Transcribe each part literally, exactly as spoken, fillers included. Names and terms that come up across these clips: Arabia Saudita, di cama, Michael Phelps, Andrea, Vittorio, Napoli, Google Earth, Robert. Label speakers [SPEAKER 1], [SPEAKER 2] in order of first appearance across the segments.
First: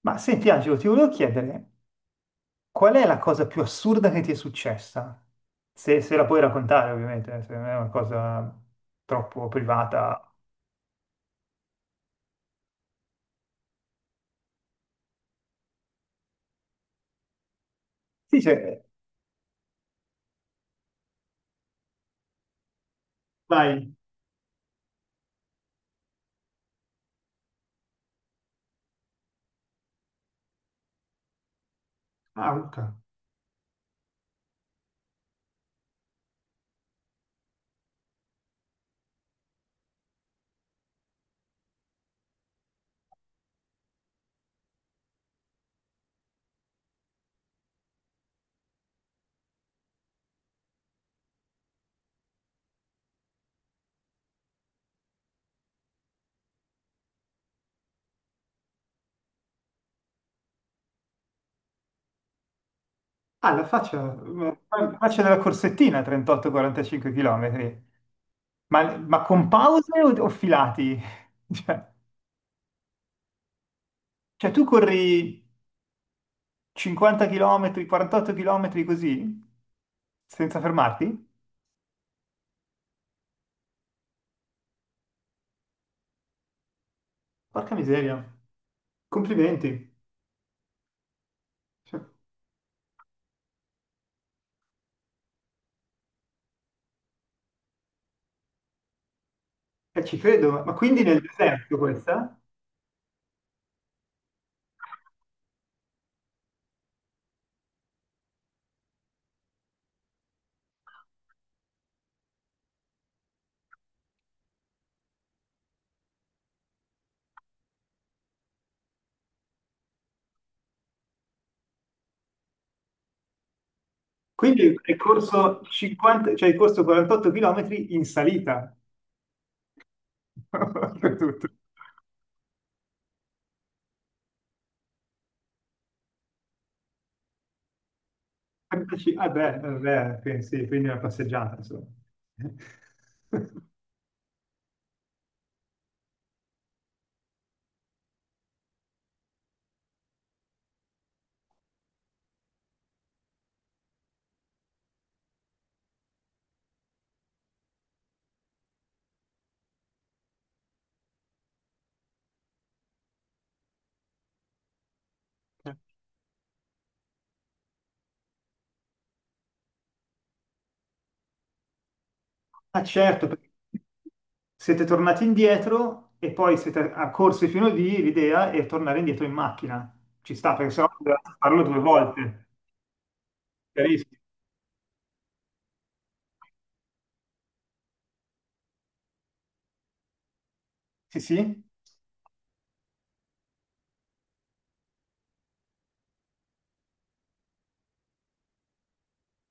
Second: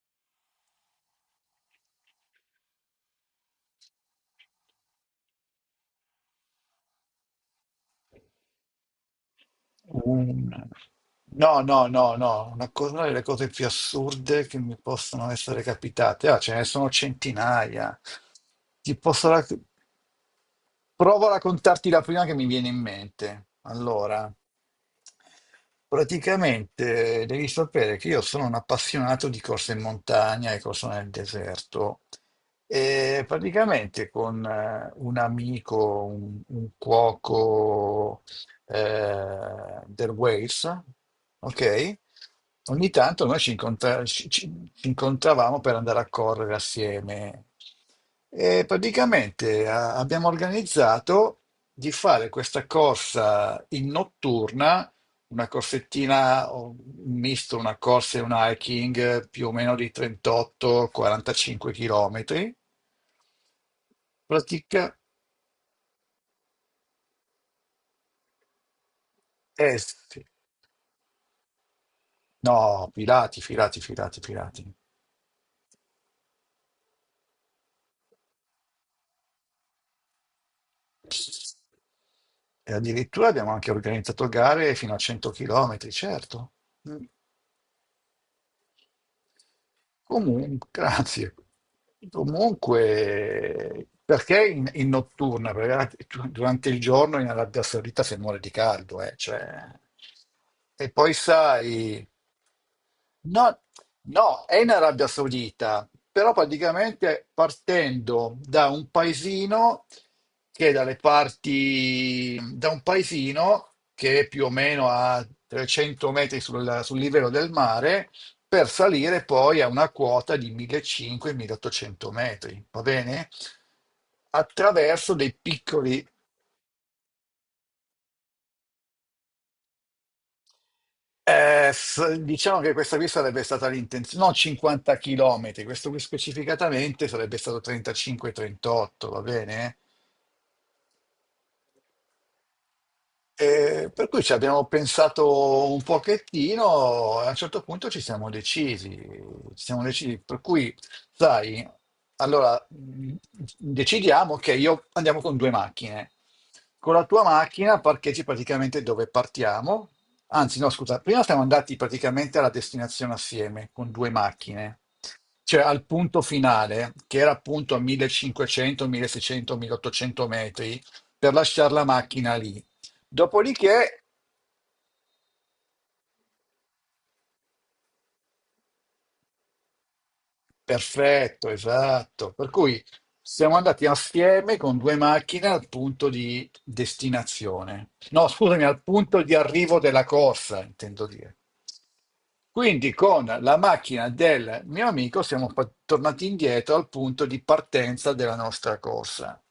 [SPEAKER 1] Ma senti Angelo, ti volevo chiedere, qual è la cosa più assurda che ti è successa? Se, se la puoi raccontare, ovviamente, eh, se non è una cosa troppo privata.
[SPEAKER 2] Un- No, no, no, no, una, co- una delle cose più assurde che mi possono essere capitate, ah, ce ne sono centinaia.
[SPEAKER 1] Sì, cioè,
[SPEAKER 2] Ti posso rac- Provo a raccontarti la prima che mi viene in mente.
[SPEAKER 1] vai,
[SPEAKER 2] Allora. Praticamente eh, devi sapere che io sono un appassionato di corse in montagna e corse nel deserto
[SPEAKER 1] Auca.
[SPEAKER 2] e praticamente con eh, un amico, un, un cuoco eh, del Wales, ok? Ogni tanto noi ci, incontra- ci- ci- ci incontravamo per andare a correre assieme e praticamente a- abbiamo organizzato di fare questa corsa in notturna, una corsettina, o un misto, una corsa e un hiking eh, più o meno di trentotto quarantacinque km.
[SPEAKER 1] Ah, la faccia,
[SPEAKER 2] Pratica
[SPEAKER 1] la faccia della corsettina, trentotto a quarantacinque km. Ma, ma con
[SPEAKER 2] est.
[SPEAKER 1] pause o, o filati? Cioè,
[SPEAKER 2] No, filati, filati, filati,
[SPEAKER 1] cioè, tu
[SPEAKER 2] filati.
[SPEAKER 1] corri cinquanta chilometri, quarantotto chilometri così, senza fermarti?
[SPEAKER 2] E addirittura abbiamo anche organizzato gare fino a cento chilometri, certo. Mm.
[SPEAKER 1] Porca miseria. Complimenti.
[SPEAKER 2] Comunque, grazie.
[SPEAKER 1] Cioè,
[SPEAKER 2] Comunque, perché in, in notturna? Perché du- durante il giorno in Arabia Saudita si muore di caldo, eh, cioè.
[SPEAKER 1] eh, ci credo, ma ma
[SPEAKER 2] E
[SPEAKER 1] quindi
[SPEAKER 2] poi
[SPEAKER 1] nel
[SPEAKER 2] sai,
[SPEAKER 1] deserto questa?
[SPEAKER 2] no, no, è in Arabia Saudita, però praticamente partendo da un paesino che è dalle parti, da un paesino che è più o meno a trecento metri sul sul livello del mare, per salire poi a una quota di millecinquecento-milleottocento metri, va bene?
[SPEAKER 1] Quindi hai
[SPEAKER 2] Attraverso dei
[SPEAKER 1] corso
[SPEAKER 2] piccoli,
[SPEAKER 1] cinquanta, cioè hai corso quarantotto chilometri in salita. Tutto.
[SPEAKER 2] eh, s- diciamo che questa qui sarebbe stata l'intenzione, non cinquanta chilometri, questo qui specificatamente sarebbe stato trentacinque trentotto,
[SPEAKER 1] quarantacinque.
[SPEAKER 2] va
[SPEAKER 1] Ah beh,
[SPEAKER 2] bene?
[SPEAKER 1] eh, beh, quindi sì, quindi una passeggiata, insomma.
[SPEAKER 2] E per cui ci abbiamo pensato un pochettino e a un certo punto ci siamo decisi, ci siamo decisi, per cui, sai, allora mh, decidiamo che io andiamo con due macchine. Con la tua macchina parcheggi praticamente dove partiamo, anzi no, scusa, prima siamo andati praticamente alla destinazione assieme con due macchine, cioè al punto finale, che era appunto a millecinquecento, milleseicento, milleottocento metri per lasciare la macchina lì.
[SPEAKER 1] Ah certo, perché
[SPEAKER 2] Dopodiché,
[SPEAKER 1] siete tornati indietro e poi siete a corsi fino lì, l'idea è tornare indietro in macchina. Ci sta, perché sennò dovete
[SPEAKER 2] perfetto,
[SPEAKER 1] farlo due
[SPEAKER 2] esatto.
[SPEAKER 1] volte.
[SPEAKER 2] Per cui siamo andati
[SPEAKER 1] Chiarissimo.
[SPEAKER 2] assieme con due macchine al punto di destinazione. No, scusami, al punto di arrivo della corsa, intendo
[SPEAKER 1] Sì,
[SPEAKER 2] dire.
[SPEAKER 1] sì.
[SPEAKER 2] Quindi con la macchina del mio amico siamo pa- tornati indietro al punto di partenza della nostra corsa.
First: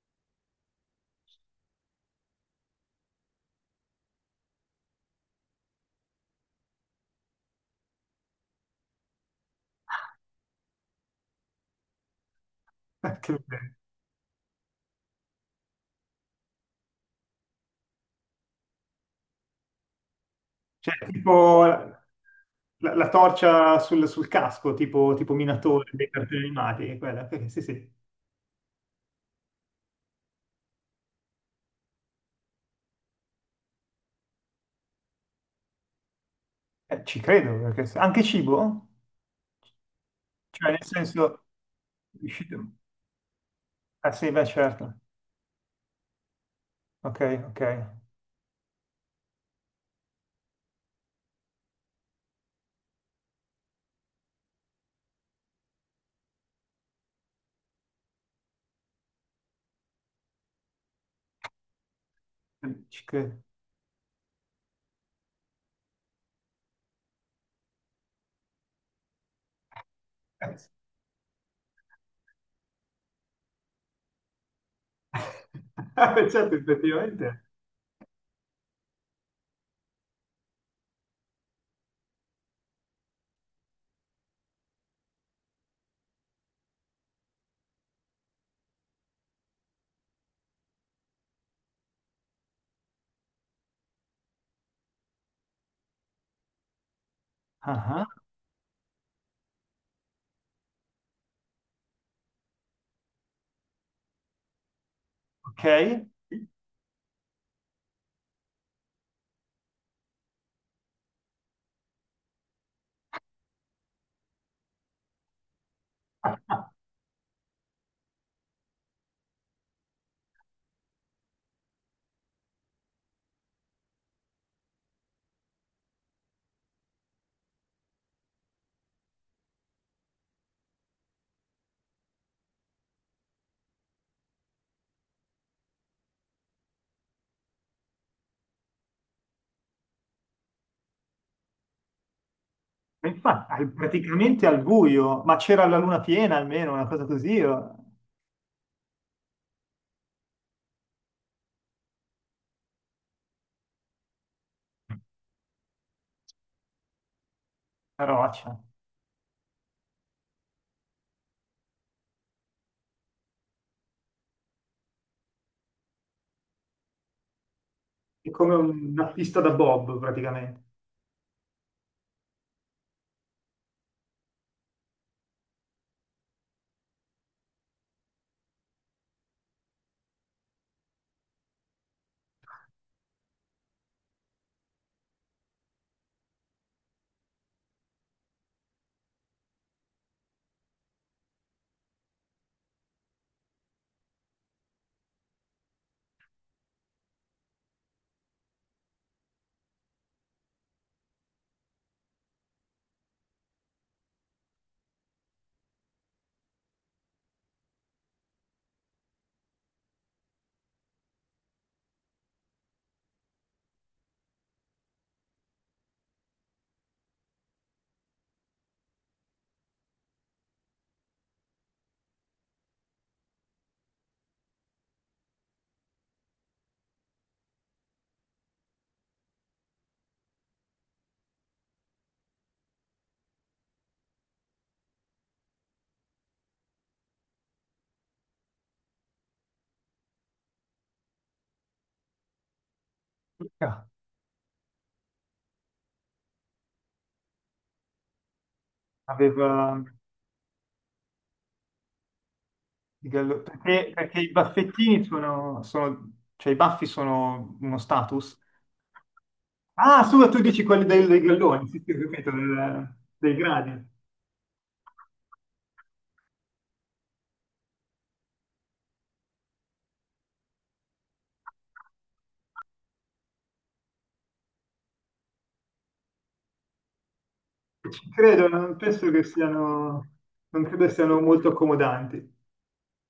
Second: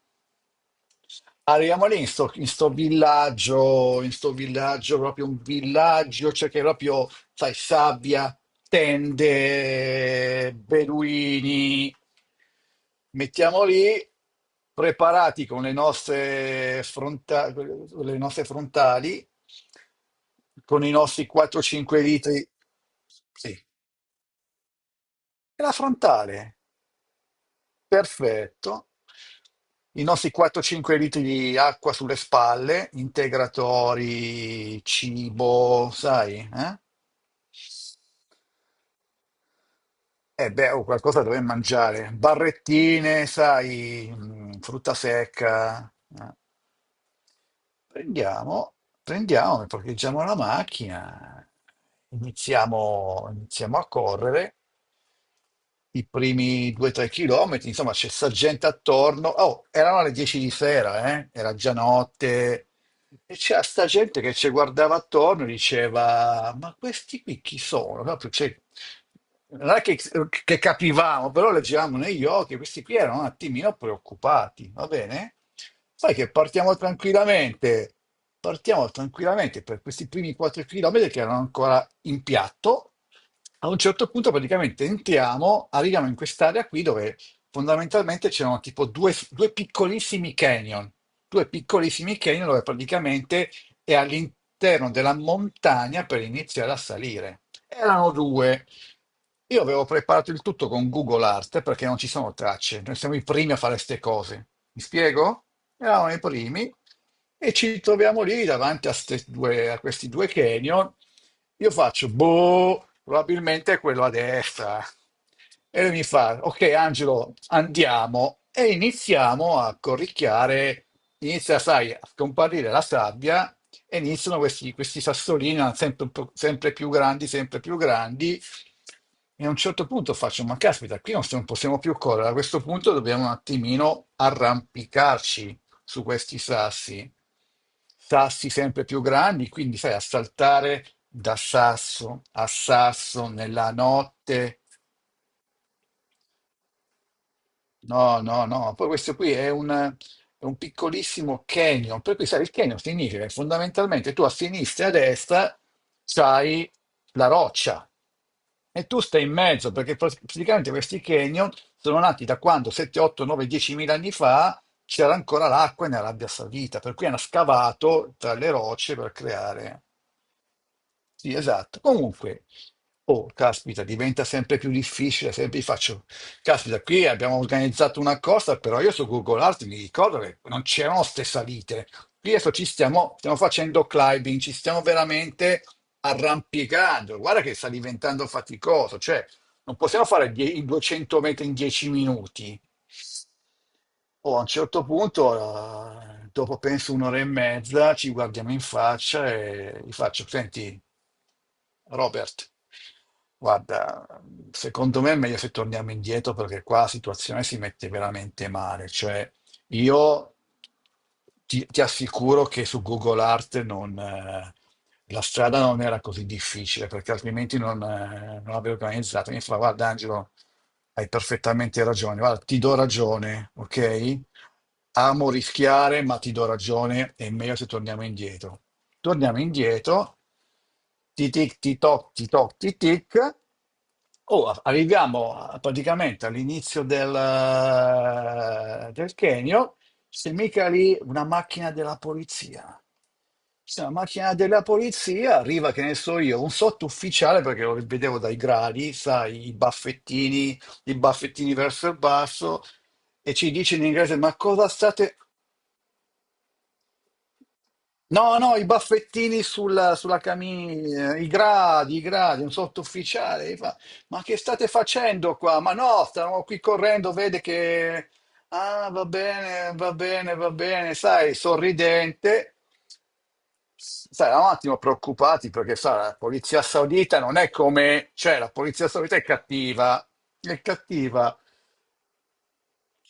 [SPEAKER 2] Arriviamo lì in sto, in sto villaggio, in sto villaggio, proprio un villaggio, cioè che proprio, sai, sabbia, tende, beduini. Mettiamo lì, preparati con le nostre, fronta- le nostre frontali, con i
[SPEAKER 1] Cioè,
[SPEAKER 2] nostri
[SPEAKER 1] tipo
[SPEAKER 2] quattro cinque
[SPEAKER 1] la,
[SPEAKER 2] litri.
[SPEAKER 1] la- la
[SPEAKER 2] Sì,
[SPEAKER 1] torcia sul, sul casco, tipo, tipo
[SPEAKER 2] è la
[SPEAKER 1] Minatore dei cartoni
[SPEAKER 2] frontale.
[SPEAKER 1] animati, quella. Perché, sì, sì.
[SPEAKER 2] Perfetto. I nostri quattro cinque litri di acqua sulle spalle, integratori, cibo, sai? Eh?
[SPEAKER 1] Eh, ci credo, perché se- anche cibo?
[SPEAKER 2] Eh beh,
[SPEAKER 1] Cioè, nel
[SPEAKER 2] oh, qualcosa
[SPEAKER 1] senso...
[SPEAKER 2] dovremmo mangiare.
[SPEAKER 1] riuscite-
[SPEAKER 2] Barrettine,
[SPEAKER 1] Ah
[SPEAKER 2] sai,
[SPEAKER 1] sì, beh,
[SPEAKER 2] mm, frutta
[SPEAKER 1] certo.
[SPEAKER 2] secca. eh.
[SPEAKER 1] Ok, ok.
[SPEAKER 2] Prendiamo, prendiamo, e parcheggiamo la macchina, iniziamo, iniziamo a correre i primi due tre chilometri, insomma c'è sta gente attorno. Oh, erano le dieci di sera, eh? Era già notte,
[SPEAKER 1] Ci
[SPEAKER 2] e
[SPEAKER 1] credo.
[SPEAKER 2] c'era sta gente che ci guardava attorno e diceva: ma questi qui chi sono? Proprio, cioè, non è che,
[SPEAKER 1] Eh,
[SPEAKER 2] che
[SPEAKER 1] sì.
[SPEAKER 2] capivamo, però leggevamo negli occhi, questi qui erano un attimino preoccupati, va bene?
[SPEAKER 1] Ah,
[SPEAKER 2] Sai
[SPEAKER 1] beh,
[SPEAKER 2] che
[SPEAKER 1] certo,
[SPEAKER 2] partiamo
[SPEAKER 1] effettivamente.
[SPEAKER 2] tranquillamente, partiamo tranquillamente per questi primi quattro chilometri che erano ancora in piatto. A un certo punto praticamente entriamo, arriviamo in quest'area qui dove fondamentalmente c'erano tipo due due piccolissimi canyon, due piccolissimi canyon dove praticamente è all'interno della montagna per iniziare a salire.
[SPEAKER 1] Ah,
[SPEAKER 2] Erano due. Io avevo preparato il tutto con Google Art perché non ci sono tracce, noi siamo i primi a fare queste cose. Mi spiego?
[SPEAKER 1] ok.
[SPEAKER 2] Eravamo i
[SPEAKER 1] E
[SPEAKER 2] primi e ci troviamo lì davanti a, ste due- a questi due canyon. Io faccio, boh, probabilmente è quello a destra. E lui mi fa, ok Angelo, andiamo. E iniziamo a corricchiare, inizia, sai, a scomparire la sabbia e iniziano questi, questi sassolini ah, sempre, un po', sempre più grandi, sempre più grandi. E a un certo punto faccio, ma caspita, qui non s- non possiamo più correre, a questo punto dobbiamo un attimino arrampicarci su questi sassi. Sassi sempre più grandi, quindi sai, a saltare da sasso a sasso
[SPEAKER 1] infatti,
[SPEAKER 2] nella
[SPEAKER 1] al- praticamente al
[SPEAKER 2] notte.
[SPEAKER 1] buio, ma c'era la luna piena almeno, una cosa così, o-
[SPEAKER 2] No, no, no, poi questo qui è un, è un piccolissimo canyon, per cui sai, il canyon significa che fondamentalmente tu a sinistra e a destra c'hai la roccia
[SPEAKER 1] una roccia.
[SPEAKER 2] e tu stai in mezzo, perché pr- praticamente questi canyon sono nati da quando sette, otto, nove, dieci mila anni fa c'era ancora l'acqua nell'Arabia Saudita, per cui hanno scavato
[SPEAKER 1] È
[SPEAKER 2] tra le
[SPEAKER 1] come un-
[SPEAKER 2] rocce
[SPEAKER 1] una
[SPEAKER 2] per
[SPEAKER 1] pista da
[SPEAKER 2] creare.
[SPEAKER 1] bob, praticamente.
[SPEAKER 2] Sì, esatto. Comunque, oh, caspita, diventa sempre più difficile, sempre faccio, caspita, qui abbiamo organizzato una cosa, però io su Google Earth mi ricordo che non c'erano ste salite. Qui adesso ci stiamo, stiamo facendo climbing, ci stiamo veramente arrampicando. Guarda che sta diventando faticoso, cioè non possiamo fare die- i duecento metri in dieci minuti. Oh, a un certo punto, eh, dopo penso un'ora e mezza, ci guardiamo in faccia e gli faccio, senti, Robert, guarda, secondo me è meglio se torniamo indietro perché qua la situazione si mette veramente male, cioè io ti, ti assicuro che su Google Art non, eh, la strada non era così difficile perché altrimenti non, eh, non l'avrei organizzata. Mi fa, guarda Angelo, hai perfettamente ragione, guarda, ti do ragione, ok? Amo rischiare, ma ti do ragione, è meglio se torniamo indietro. Torniamo indietro, ti tic, ti toc, ti toc, ti tic. Oh, a- arriviamo a- praticamente all'inizio del, eh, del Kenio, c'è mica lì una macchina della polizia. C'è una macchina della polizia, arriva, che ne so io, un sottufficiale, perché lo vedevo dai gradi, sai,
[SPEAKER 1] Aveva
[SPEAKER 2] i baffettini, i baffettini verso il basso,
[SPEAKER 1] il
[SPEAKER 2] e
[SPEAKER 1] gallo-
[SPEAKER 2] ci dice in
[SPEAKER 1] perché,
[SPEAKER 2] inglese,
[SPEAKER 1] perché i
[SPEAKER 2] ma cosa
[SPEAKER 1] baffettini
[SPEAKER 2] state...
[SPEAKER 1] sono, sono- cioè i baffi sono uno
[SPEAKER 2] No,
[SPEAKER 1] status.
[SPEAKER 2] no, i baffettini sulla,
[SPEAKER 1] Ah,
[SPEAKER 2] sulla
[SPEAKER 1] scusa, tu dici quelli dei,
[SPEAKER 2] camicia,
[SPEAKER 1] dei
[SPEAKER 2] i
[SPEAKER 1] galloni, sì, sì,
[SPEAKER 2] gradi,
[SPEAKER 1] ho
[SPEAKER 2] i
[SPEAKER 1] capito,
[SPEAKER 2] gradi, un
[SPEAKER 1] del- dei
[SPEAKER 2] sottufficiale. Gli fa,
[SPEAKER 1] gradi.
[SPEAKER 2] ma che state facendo qua? Ma no, stavamo qui correndo, vede che... Ah, va bene, va bene, va bene, sai, sorridente. Sai, eravamo un attimo preoccupati perché, sa, la polizia saudita non è
[SPEAKER 1] Ci
[SPEAKER 2] come... Cioè,
[SPEAKER 1] credo,
[SPEAKER 2] la
[SPEAKER 1] non
[SPEAKER 2] polizia
[SPEAKER 1] penso
[SPEAKER 2] saudita è
[SPEAKER 1] che
[SPEAKER 2] cattiva,
[SPEAKER 1] siano,
[SPEAKER 2] è
[SPEAKER 1] non credo siano
[SPEAKER 2] cattiva.
[SPEAKER 1] molto accomodanti.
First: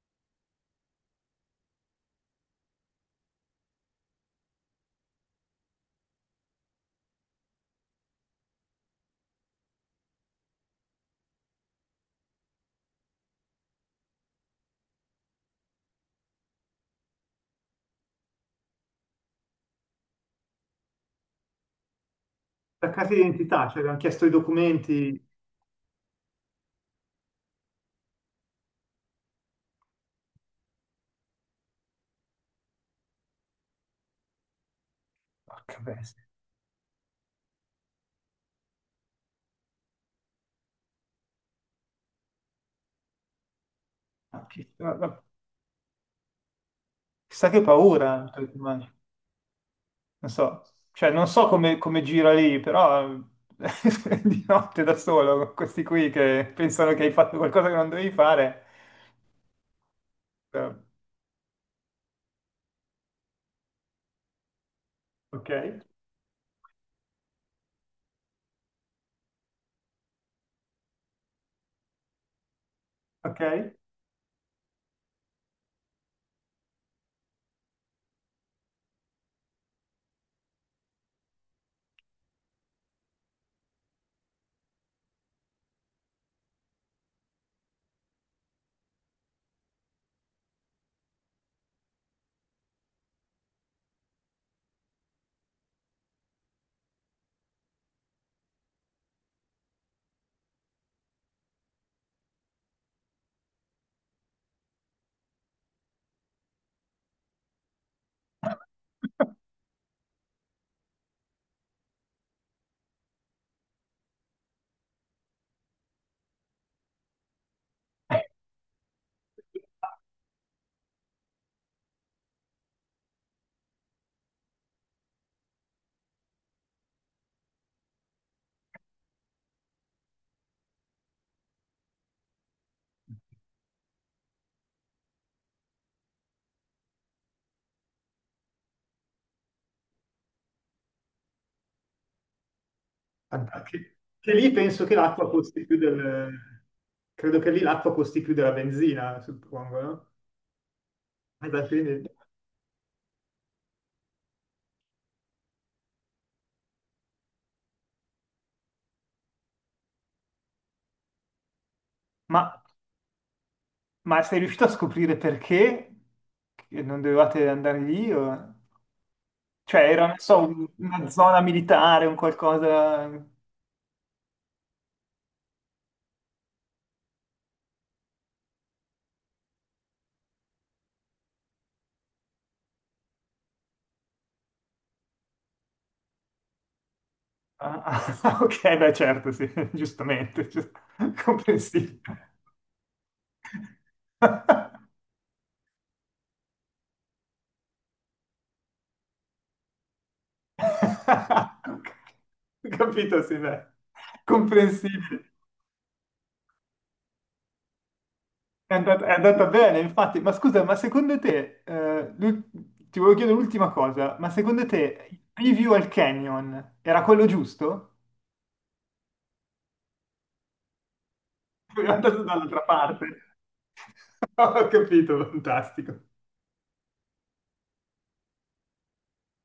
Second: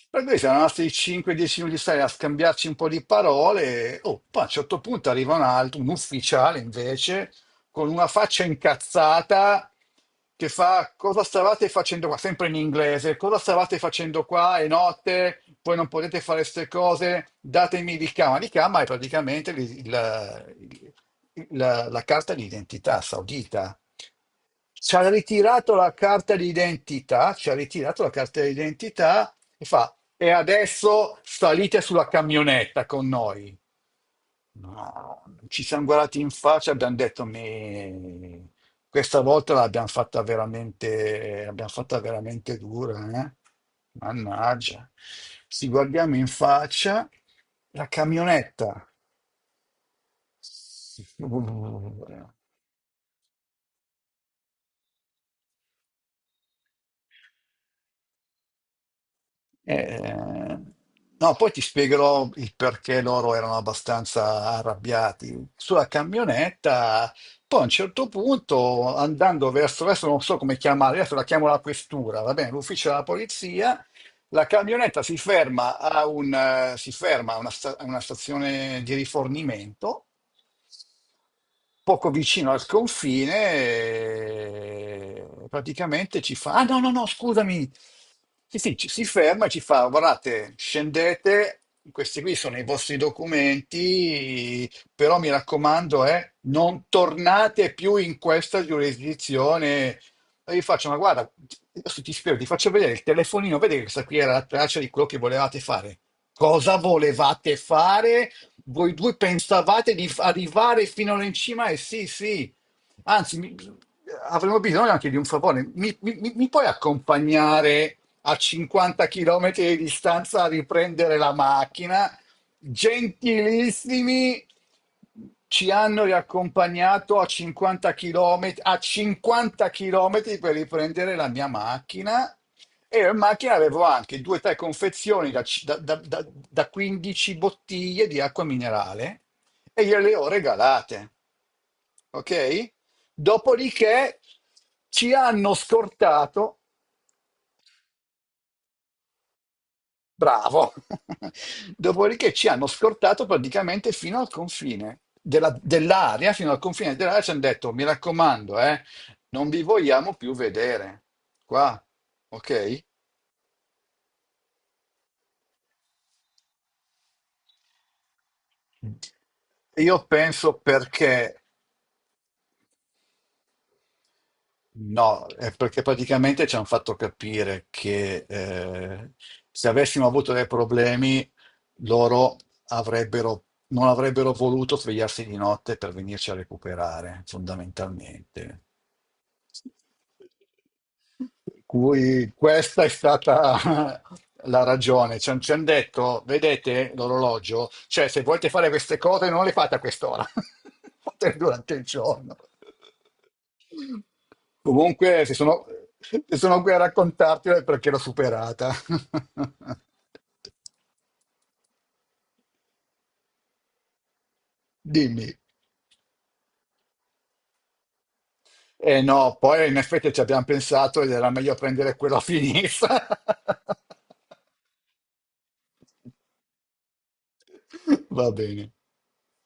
[SPEAKER 2] Per cui siamo rimasti cinque dieci minuti stare a scambiarci un po' di parole. E, oh, poi a un certo punto arriva un altro, un ufficiale invece, con una faccia incazzata che fa: cosa stavate facendo qua? Sempre in inglese, cosa stavate facendo qua? È notte, poi non potete fare queste cose, datemi di cama. Di cama è praticamente il- la, la- la carta di
[SPEAKER 1] La
[SPEAKER 2] identità
[SPEAKER 1] casa d'identità,
[SPEAKER 2] saudita.
[SPEAKER 1] cioè abbiamo chiesto i
[SPEAKER 2] Ci ha
[SPEAKER 1] documenti.
[SPEAKER 2] ritirato la carta di identità, ci ha ritirato la carta di identità. E fa: e adesso salite sulla camionetta con noi. No, ci
[SPEAKER 1] Porca
[SPEAKER 2] siamo guardati
[SPEAKER 1] bestia,
[SPEAKER 2] in faccia e abbiamo detto, "Me, questa volta l'abbiamo fatta veramente, l'abbiamo fatta veramente dura, eh?
[SPEAKER 1] ma che-
[SPEAKER 2] Mannaggia.
[SPEAKER 1] ma- ma-
[SPEAKER 2] Ci guardiamo in faccia,
[SPEAKER 1] chissà che
[SPEAKER 2] la
[SPEAKER 1] paura.
[SPEAKER 2] camionetta
[SPEAKER 1] Non so, cioè non so come, come gira lì, però di notte da solo, con questi qui che pensano che hai fatto qualcosa che non dovevi fare.
[SPEAKER 2] Eh,
[SPEAKER 1] Eh,
[SPEAKER 2] no, poi ti spiegherò il perché loro erano abbastanza
[SPEAKER 1] Ok,
[SPEAKER 2] arrabbiati. Sulla camionetta, poi a un certo punto, andando verso, adesso non so come chiamare, adesso la chiamo la questura, va bene, l'ufficio della
[SPEAKER 1] ok.
[SPEAKER 2] polizia, la camionetta si ferma a, un, eh, si ferma a una sta- a una stazione di rifornimento poco vicino al confine, eh, praticamente ci fa, ah no, no, no, scusami, sì, sì, ci, si ferma e ci fa, guardate, scendete, questi qui sono i vostri documenti, però mi raccomando, eh, non tornate più in questa giurisdizione. E io faccio, ma guarda, adesso ti spiego, ti faccio vedere il telefonino, vedi che questa qui era la traccia di quello che volevate fare. Cosa volevate fare? Voi due pensavate di f- arrivare fino all'incima e sì, sì, anzi, mi- avremo bisogno anche di un favore. Mi, mi- mi- mi puoi accompagnare a cinquanta chilometri di distanza a riprendere la macchina? Gentilissimi, ci hanno riaccompagnato a cinquanta chilometri, a cinquanta chilometri per riprendere la mia macchina. E in macchina avevo anche due o tre confezioni da, c- da- da- da- da quindici bottiglie di acqua minerale e gliele ho regalate. Ok?
[SPEAKER 1] Che,
[SPEAKER 2] Dopodiché
[SPEAKER 1] che lì penso che
[SPEAKER 2] ci
[SPEAKER 1] l'acqua
[SPEAKER 2] hanno
[SPEAKER 1] costi più
[SPEAKER 2] scortato,
[SPEAKER 1] del... Credo che lì l'acqua costi più della benzina, suppongo, no?
[SPEAKER 2] bravo,
[SPEAKER 1] Alla fine-
[SPEAKER 2] dopodiché ci hanno scortato praticamente fino al confine della- dell'area, fino al confine dell'area ci hanno detto, mi raccomando, eh, non vi vogliamo più vedere qua,
[SPEAKER 1] Ma,
[SPEAKER 2] ok?
[SPEAKER 1] ma sei riuscito a scoprire perché che non dovevate andare lì? O- cioè
[SPEAKER 2] Io
[SPEAKER 1] era, non so,
[SPEAKER 2] penso
[SPEAKER 1] un- una
[SPEAKER 2] perché
[SPEAKER 1] zona militare, un qualcosa...
[SPEAKER 2] no, è perché praticamente ci hanno fatto capire che eh, se avessimo avuto dei problemi, loro avrebbero, non avrebbero voluto svegliarsi di notte per venirci a recuperare,
[SPEAKER 1] Ah, ah, ok,
[SPEAKER 2] fondamentalmente.
[SPEAKER 1] beh, certo, sì, giustamente, giu-
[SPEAKER 2] Per
[SPEAKER 1] comprensibile.
[SPEAKER 2] cui questa è stata la ragione. Ci han- ci hanno detto, vedete l'orologio? Cioè, se volete fare queste cose, non le fate a quest'ora, fate durante il giorno.
[SPEAKER 1] Capito, sì, beh,
[SPEAKER 2] Comunque,
[SPEAKER 1] comprensibile.
[SPEAKER 2] se sono, se sono qui a raccontartelo è perché l'ho superata.
[SPEAKER 1] È andat- è andata, bene, infatti. Ma scusa, ma secondo te, eh, l'ul- ti volevo chiedere l'ultima cosa, ma secondo te il
[SPEAKER 2] Dimmi.
[SPEAKER 1] preview al Canyon era quello giusto?
[SPEAKER 2] Eh no, poi in effetti ci abbiamo pensato ed era meglio
[SPEAKER 1] È
[SPEAKER 2] prendere quella
[SPEAKER 1] andato dall'altra parte.
[SPEAKER 2] finita.
[SPEAKER 1] Ho capito, fantastico.
[SPEAKER 2] Va bene.